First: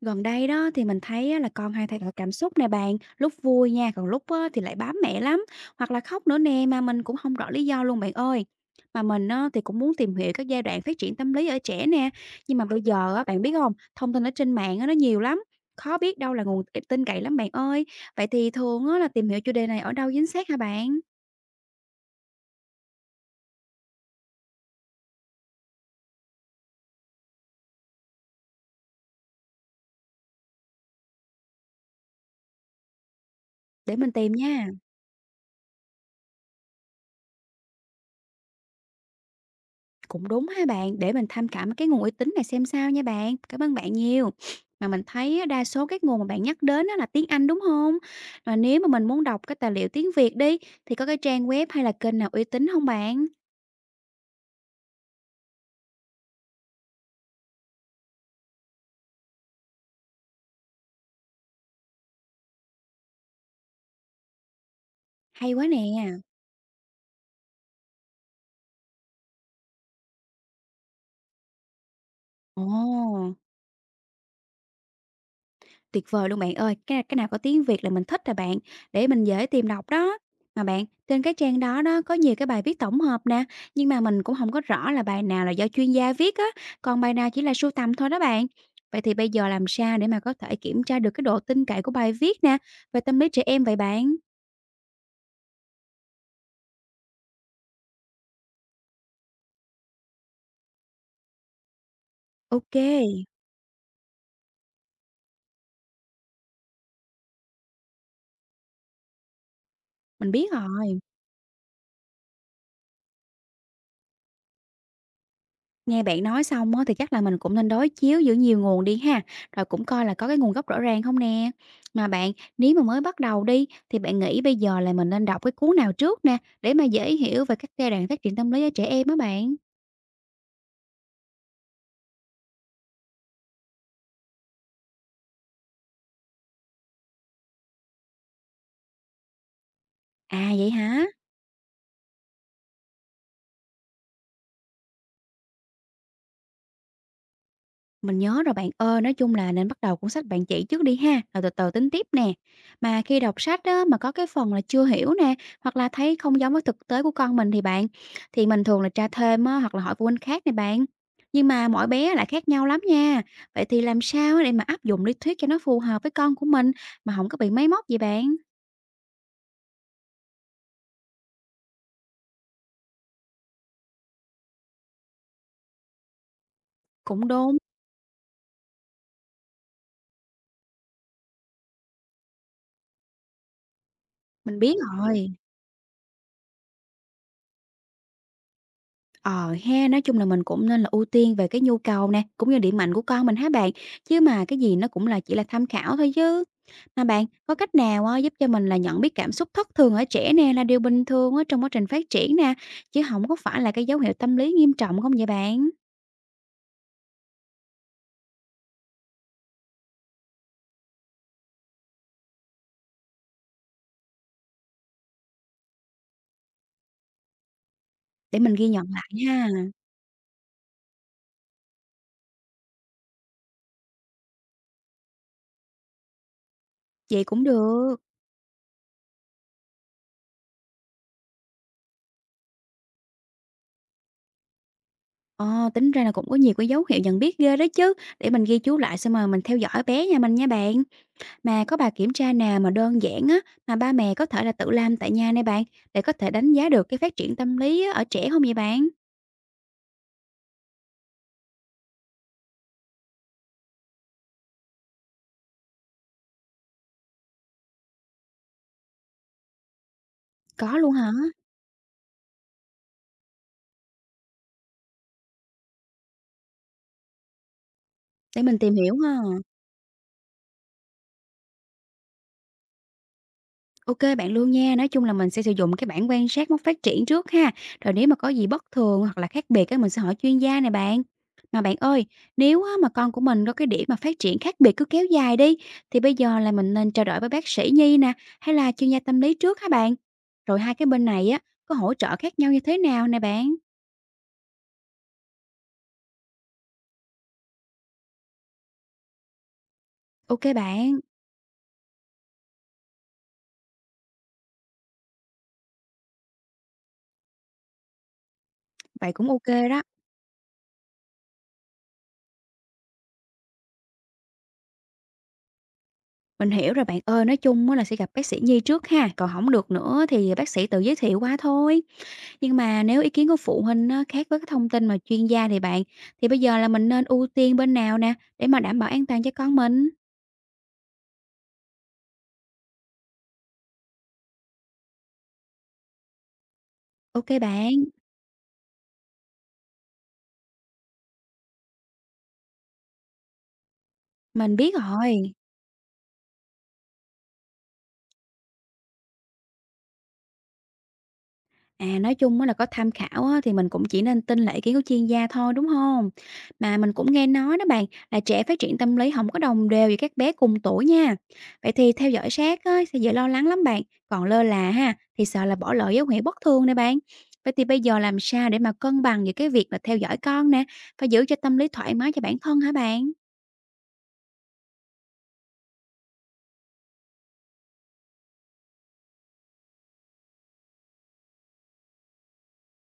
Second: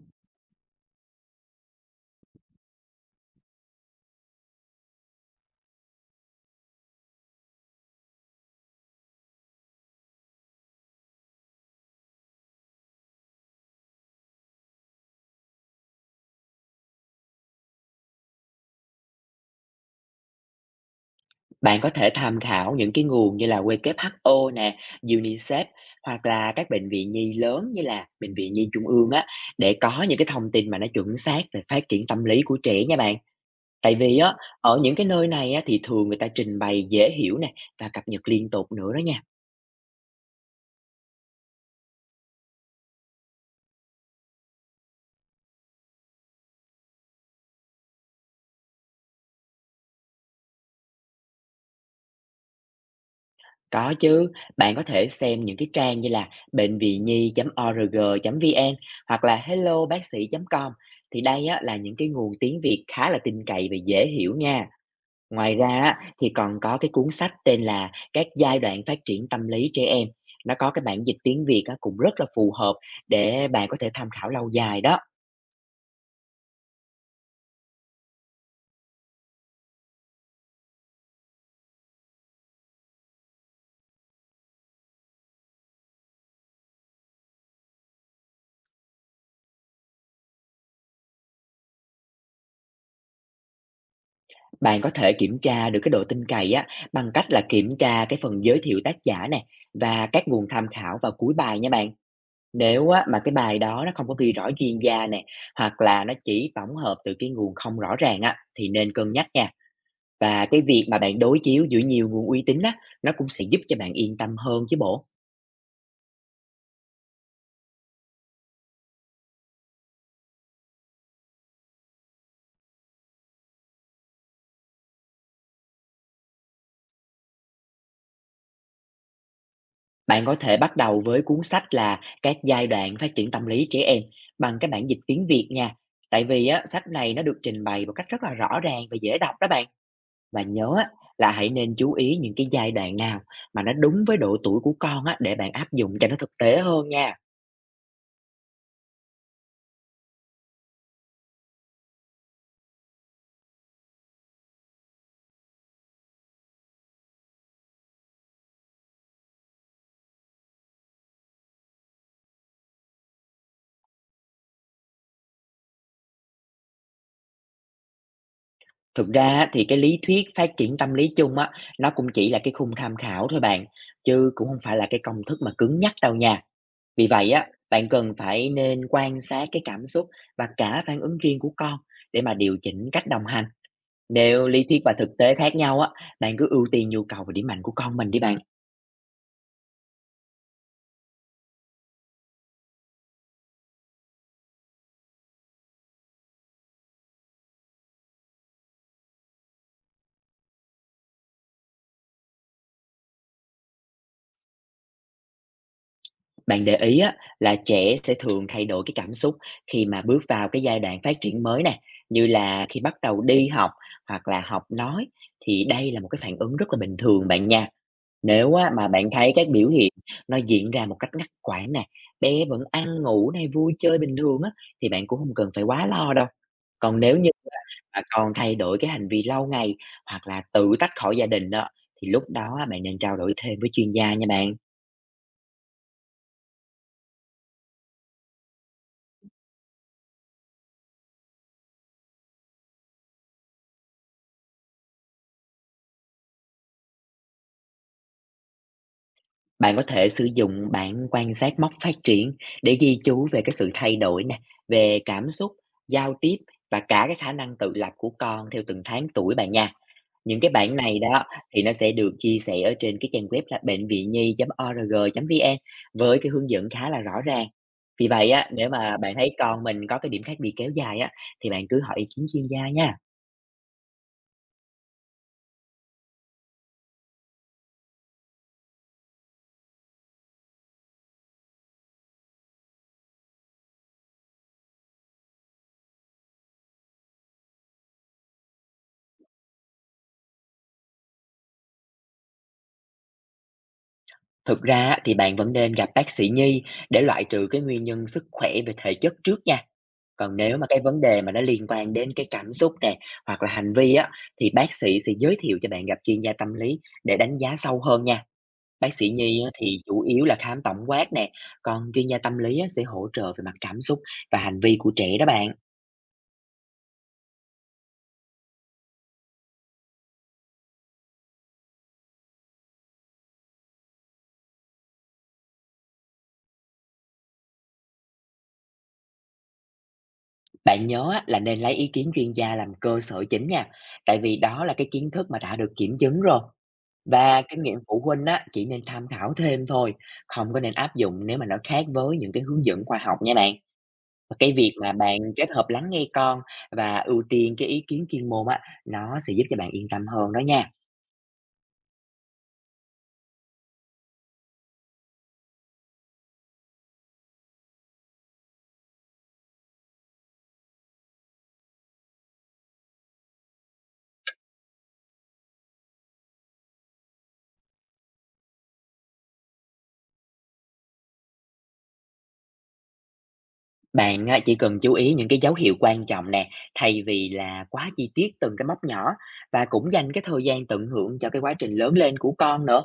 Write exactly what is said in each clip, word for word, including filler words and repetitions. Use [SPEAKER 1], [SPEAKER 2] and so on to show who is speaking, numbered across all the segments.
[SPEAKER 1] Gần đây đó thì mình thấy á là con hay thay đổi cảm xúc nè bạn, lúc vui nha, còn lúc á thì lại bám mẹ lắm, hoặc là khóc nữa nè mà mình cũng không rõ lý do luôn bạn ơi. Mà mình á thì cũng muốn tìm hiểu các giai đoạn phát triển tâm lý ở trẻ nè, nhưng mà bây giờ á bạn biết không, thông tin ở trên mạng á nó nhiều lắm, khó biết đâu là nguồn tin cậy lắm bạn ơi. Vậy thì thường á là tìm hiểu chủ đề này ở đâu chính xác hả bạn?
[SPEAKER 2] Bạn có thể tham khảo những cái nguồn như là vê kép hát o nè, UNICEF hoặc là các bệnh viện nhi lớn như là bệnh viện nhi trung ương á để có những cái thông tin mà nó chuẩn xác về phát triển tâm lý của trẻ nha bạn. Tại
[SPEAKER 1] Để mình
[SPEAKER 2] vì
[SPEAKER 1] tìm
[SPEAKER 2] á
[SPEAKER 1] nha.
[SPEAKER 2] ở những cái nơi này á thì thường người ta trình bày dễ hiểu nè và cập nhật liên tục nữa đó nha.
[SPEAKER 1] Cũng đúng ha bạn, để mình tham khảo mấy cái nguồn uy tín này xem sao nha bạn. Cảm ơn bạn nhiều. Mà mình thấy á, đa số các nguồn mà bạn nhắc đến á là tiếng Anh đúng không? Mà nếu mà mình muốn đọc cái tài liệu tiếng Việt đi, thì có cái trang web hay là kênh nào uy tín không bạn?
[SPEAKER 2] Có chứ, bạn có thể xem những cái trang như là bệnh viện nhi chấm o r g chấm vê en hoặc là hello bác sĩ chấm com thì đây á là những cái nguồn tiếng Việt khá là tin cậy và dễ hiểu nha.
[SPEAKER 1] Hay
[SPEAKER 2] Ngoài
[SPEAKER 1] quá
[SPEAKER 2] ra
[SPEAKER 1] nè.
[SPEAKER 2] á, thì còn có cái cuốn sách tên là Các giai đoạn phát triển tâm lý trẻ em. Nó có cái bản dịch tiếng Việt á, cũng rất là phù hợp
[SPEAKER 1] Ồ!
[SPEAKER 2] để bạn có thể tham khảo lâu dài đó.
[SPEAKER 1] Tuyệt vời luôn bạn ơi, cái cái nào có tiếng Việt là mình thích rồi bạn, để mình dễ tìm đọc đó. Mà bạn, trên cái trang đó đó có nhiều cái bài viết tổng hợp nè, nhưng mà mình cũng không có rõ là bài nào là do chuyên gia viết á, còn bài nào chỉ là sưu tầm thôi đó bạn. Vậy thì bây giờ làm sao để mà có thể kiểm tra được cái độ tin cậy của bài viết nè, về tâm lý trẻ em vậy bạn?
[SPEAKER 2] Bạn có thể kiểm tra được cái độ tin cậy á, bằng cách là kiểm tra cái phần giới thiệu tác giả nè và các nguồn tham khảo vào cuối bài nha bạn. Nếu
[SPEAKER 1] ô kê,
[SPEAKER 2] á, mà cái bài đó nó không có ghi rõ chuyên gia nè hoặc là nó chỉ tổng hợp từ cái nguồn không rõ ràng á, thì nên cân nhắc nha.
[SPEAKER 1] mình
[SPEAKER 2] Và
[SPEAKER 1] biết
[SPEAKER 2] cái việc mà
[SPEAKER 1] rồi.
[SPEAKER 2] bạn đối chiếu giữa nhiều nguồn uy tín á, nó cũng sẽ giúp cho bạn yên tâm hơn chứ bộ.
[SPEAKER 1] Nghe bạn nói xong á, thì chắc là mình cũng nên đối chiếu giữa nhiều nguồn đi ha, rồi cũng coi là có cái nguồn gốc rõ ràng không nè. Mà bạn, nếu mà mới bắt đầu đi, thì bạn nghĩ bây giờ là mình nên đọc cái cuốn nào trước nè, để mà dễ hiểu về các giai đoạn phát triển tâm lý ở trẻ em á bạn?
[SPEAKER 2] Bạn có thể bắt đầu với cuốn sách là Các giai đoạn phát triển tâm lý trẻ em bằng cái bản dịch tiếng Việt nha. Tại vì á, sách này nó được trình bày một cách rất là rõ ràng và dễ đọc đó bạn. Và
[SPEAKER 1] À, vậy
[SPEAKER 2] nhớ á,
[SPEAKER 1] hả?
[SPEAKER 2] là hãy nên chú ý những cái giai đoạn nào mà nó đúng với độ tuổi của con á, để bạn áp dụng cho nó thực tế hơn nha.
[SPEAKER 1] Mình nhớ rồi bạn ơi, nói chung là nên bắt đầu cuốn sách bạn chỉ trước đi ha, rồi từ từ tính tiếp nè. Mà khi đọc sách á, mà có cái phần là chưa hiểu nè, hoặc là thấy không giống với thực tế của con mình thì bạn, thì mình thường là tra thêm á, hoặc là hỏi phụ huynh khác nè bạn. Nhưng mà mỗi bé lại khác nhau lắm nha. Vậy thì làm sao á để mà áp dụng lý thuyết cho nó phù hợp với con của mình mà không có bị máy móc vậy bạn?
[SPEAKER 2] Thực ra á, thì cái lý thuyết phát triển tâm lý chung á, nó cũng chỉ là cái khung tham khảo thôi bạn. Chứ cũng không phải là cái công thức mà cứng nhắc đâu nha. Vì
[SPEAKER 1] Cũng
[SPEAKER 2] vậy á,
[SPEAKER 1] đúng,
[SPEAKER 2] bạn cần phải nên quan sát cái cảm xúc và cả phản ứng riêng của con để mà điều chỉnh cách đồng hành. Nếu
[SPEAKER 1] mình
[SPEAKER 2] lý
[SPEAKER 1] biết
[SPEAKER 2] thuyết và thực
[SPEAKER 1] rồi.
[SPEAKER 2] tế khác nhau á, bạn cứ ưu tiên nhu cầu và điểm mạnh của con mình đi bạn.
[SPEAKER 1] Ờ ha, nói chung là mình cũng nên là ưu tiên về cái nhu cầu nè, cũng như điểm mạnh của con mình hả bạn? Chứ mà cái gì nó cũng là chỉ là tham khảo thôi chứ. Mà bạn, có cách nào á, giúp cho mình là nhận biết cảm xúc thất thường ở trẻ nè là điều bình thường á, trong quá trình phát triển nè, chứ không có phải là cái dấu hiệu tâm lý nghiêm trọng không vậy bạn?
[SPEAKER 2] Bạn để ý á, là trẻ sẽ thường thay đổi cái cảm xúc khi mà bước vào cái giai đoạn phát triển mới nè, như là khi bắt đầu đi học hoặc là học nói thì đây là một cái phản ứng rất là bình thường bạn nha.
[SPEAKER 1] Để mình
[SPEAKER 2] Nếu
[SPEAKER 1] ghi
[SPEAKER 2] á
[SPEAKER 1] nhận
[SPEAKER 2] mà
[SPEAKER 1] lại
[SPEAKER 2] bạn thấy
[SPEAKER 1] ha.
[SPEAKER 2] các biểu hiện nó diễn ra một cách ngắt quãng nè, bé vẫn ăn ngủ này, vui chơi bình thường á, thì bạn cũng không cần phải quá lo đâu. Còn nếu
[SPEAKER 1] Vậy
[SPEAKER 2] như
[SPEAKER 1] cũng
[SPEAKER 2] mà
[SPEAKER 1] được.
[SPEAKER 2] mà còn thay đổi cái hành vi lâu ngày hoặc là tự tách khỏi gia đình đó, thì lúc đó á bạn nên trao đổi thêm với chuyên gia nha bạn.
[SPEAKER 1] Ờ, tính ra là cũng có nhiều cái dấu hiệu nhận biết ghê đó chứ. Để mình ghi chú lại xem mà mình theo dõi bé nhà mình nha bạn. Mà có bài kiểm tra nào mà đơn giản á, mà ba mẹ có thể là tự làm tại nhà này bạn, để có thể đánh giá được cái phát triển tâm lý á, ở trẻ không vậy bạn?
[SPEAKER 2] Bạn có thể sử dụng bảng quan sát mốc phát triển để ghi chú về cái sự thay đổi nè, về cảm xúc, giao tiếp và cả cái khả năng tự lập của con theo từng tháng tuổi bạn nha. Những cái bản
[SPEAKER 1] Có luôn
[SPEAKER 2] này
[SPEAKER 1] hả?
[SPEAKER 2] đó thì nó sẽ được chia sẻ ở trên cái trang web là bệnh viện nhi chấm o r g chấm vê en với cái hướng dẫn khá là rõ ràng. Vì vậy
[SPEAKER 1] Để
[SPEAKER 2] á,
[SPEAKER 1] mình
[SPEAKER 2] nếu
[SPEAKER 1] tìm hiểu
[SPEAKER 2] mà
[SPEAKER 1] ha.
[SPEAKER 2] bạn thấy con mình có cái điểm khác biệt kéo dài á, thì bạn cứ hỏi ý kiến chuyên gia nha.
[SPEAKER 1] ô kê, bạn luôn nha, nói chung là mình sẽ sử dụng cái bảng quan sát mốc phát triển trước ha, rồi nếu mà có gì bất thường hoặc là khác biệt á, mình sẽ hỏi chuyên gia này bạn. Mà bạn ơi, nếu á, mà con của mình có cái điểm mà phát triển khác biệt cứ kéo dài đi, thì bây giờ là mình nên trao đổi với bác sĩ nhi nè, hay là chuyên gia tâm lý trước hả bạn? Rồi hai cái bên này á, có hỗ trợ khác nhau như thế nào nè bạn?
[SPEAKER 2] Thực ra á, thì bạn vẫn nên gặp bác sĩ nhi để loại trừ cái nguyên nhân sức khỏe về thể chất trước nha. Còn
[SPEAKER 1] ô kê
[SPEAKER 2] nếu mà cái
[SPEAKER 1] bạn,
[SPEAKER 2] vấn đề mà nó liên quan đến cái cảm xúc nè hoặc là hành vi á thì bác sĩ sẽ giới thiệu cho bạn gặp chuyên gia tâm lý để đánh giá sâu hơn nha. Bác sĩ
[SPEAKER 1] vậy cũng
[SPEAKER 2] nhi á thì
[SPEAKER 1] ô kê đó.
[SPEAKER 2] chủ yếu là khám tổng quát nè, còn chuyên gia tâm lý á sẽ hỗ trợ về mặt cảm xúc và hành vi của trẻ đó bạn.
[SPEAKER 1] Mình hiểu rồi bạn ơi, nói chung á là sẽ gặp bác sĩ nhi trước ha, còn không được nữa thì bác sĩ tự giới thiệu qua thôi. Nhưng mà nếu ý kiến của phụ huynh á khác với cái thông tin mà chuyên gia thì bạn, thì bây giờ là mình nên ưu tiên bên nào nè, để mà đảm bảo an toàn cho con mình?
[SPEAKER 2] Bạn nhớ á là nên lấy ý kiến chuyên gia làm cơ sở chính nha, tại vì đó là cái kiến thức mà đã được kiểm chứng rồi.
[SPEAKER 1] OK
[SPEAKER 2] Và kinh nghiệm
[SPEAKER 1] bạn,
[SPEAKER 2] phụ huynh á chỉ nên tham khảo thêm thôi, không có nên áp dụng nếu mà nó khác với những cái hướng dẫn khoa học nha bạn. Và cái
[SPEAKER 1] mình biết
[SPEAKER 2] việc mà bạn
[SPEAKER 1] rồi.
[SPEAKER 2] kết hợp lắng nghe con và ưu tiên cái ý kiến chuyên môn á, nó sẽ giúp cho bạn yên tâm hơn đó nha.
[SPEAKER 1] À, nói chung á là có tham khảo á, thì mình cũng chỉ nên tin là ý kiến của chuyên gia thôi, đúng không? Mà mình cũng nghe nói đó bạn, là trẻ phát triển tâm lý không có đồng đều với các bé cùng tuổi nha. Vậy thì theo dõi sát á, sẽ dễ lo lắng lắm bạn, còn lơ là ha, thì sợ là bỏ lỡ dấu hiệu bất thường nè bạn. Vậy thì bây giờ làm sao để mà cân bằng giữa cái việc là theo dõi con nè, và giữ cho tâm lý thoải mái cho bản thân hả bạn?
[SPEAKER 2] Bạn á, chỉ cần chú ý những cái dấu hiệu quan trọng nè, thay vì là quá chi tiết từng cái mốc nhỏ và cũng dành cái thời gian tận hưởng cho cái quá trình lớn lên của con nữa.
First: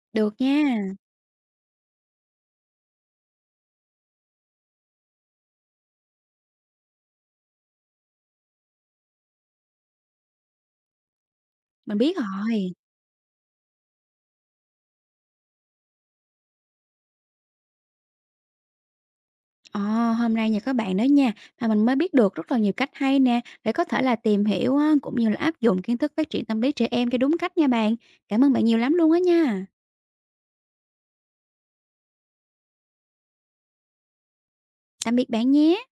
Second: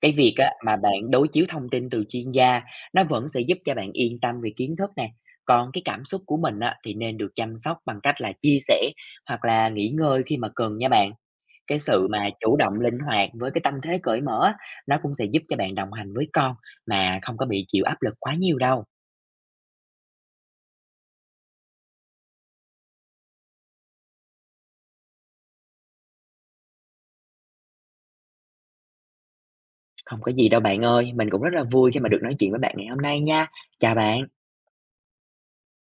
[SPEAKER 2] Cái
[SPEAKER 1] Được
[SPEAKER 2] việc á,
[SPEAKER 1] nha,
[SPEAKER 2] mà bạn đối chiếu thông tin từ chuyên gia nó vẫn sẽ giúp cho bạn yên tâm về kiến thức nè. Còn cái cảm xúc của mình á, thì nên được chăm sóc bằng cách là chia sẻ hoặc là nghỉ ngơi khi mà cần nha bạn. Cái
[SPEAKER 1] mình
[SPEAKER 2] sự
[SPEAKER 1] biết
[SPEAKER 2] mà chủ
[SPEAKER 1] rồi.
[SPEAKER 2] động linh hoạt với cái tâm thế cởi mở á, nó cũng sẽ giúp cho bạn đồng hành với con mà không có bị chịu áp lực quá nhiều đâu.
[SPEAKER 1] Ờ, hôm nay nhờ các bạn đó nha, mà mình mới biết được rất là nhiều cách hay nè, để có thể là tìm hiểu á, cũng như là áp dụng kiến thức phát triển tâm lý trẻ em cho đúng cách nha bạn. Cảm ơn bạn nhiều lắm luôn á nha.
[SPEAKER 2] Không có gì đâu bạn ơi, mình cũng rất là vui khi mà được nói chuyện với bạn ngày hôm nay nha. Chào bạn.
[SPEAKER 1] Tạm biệt bạn nhé.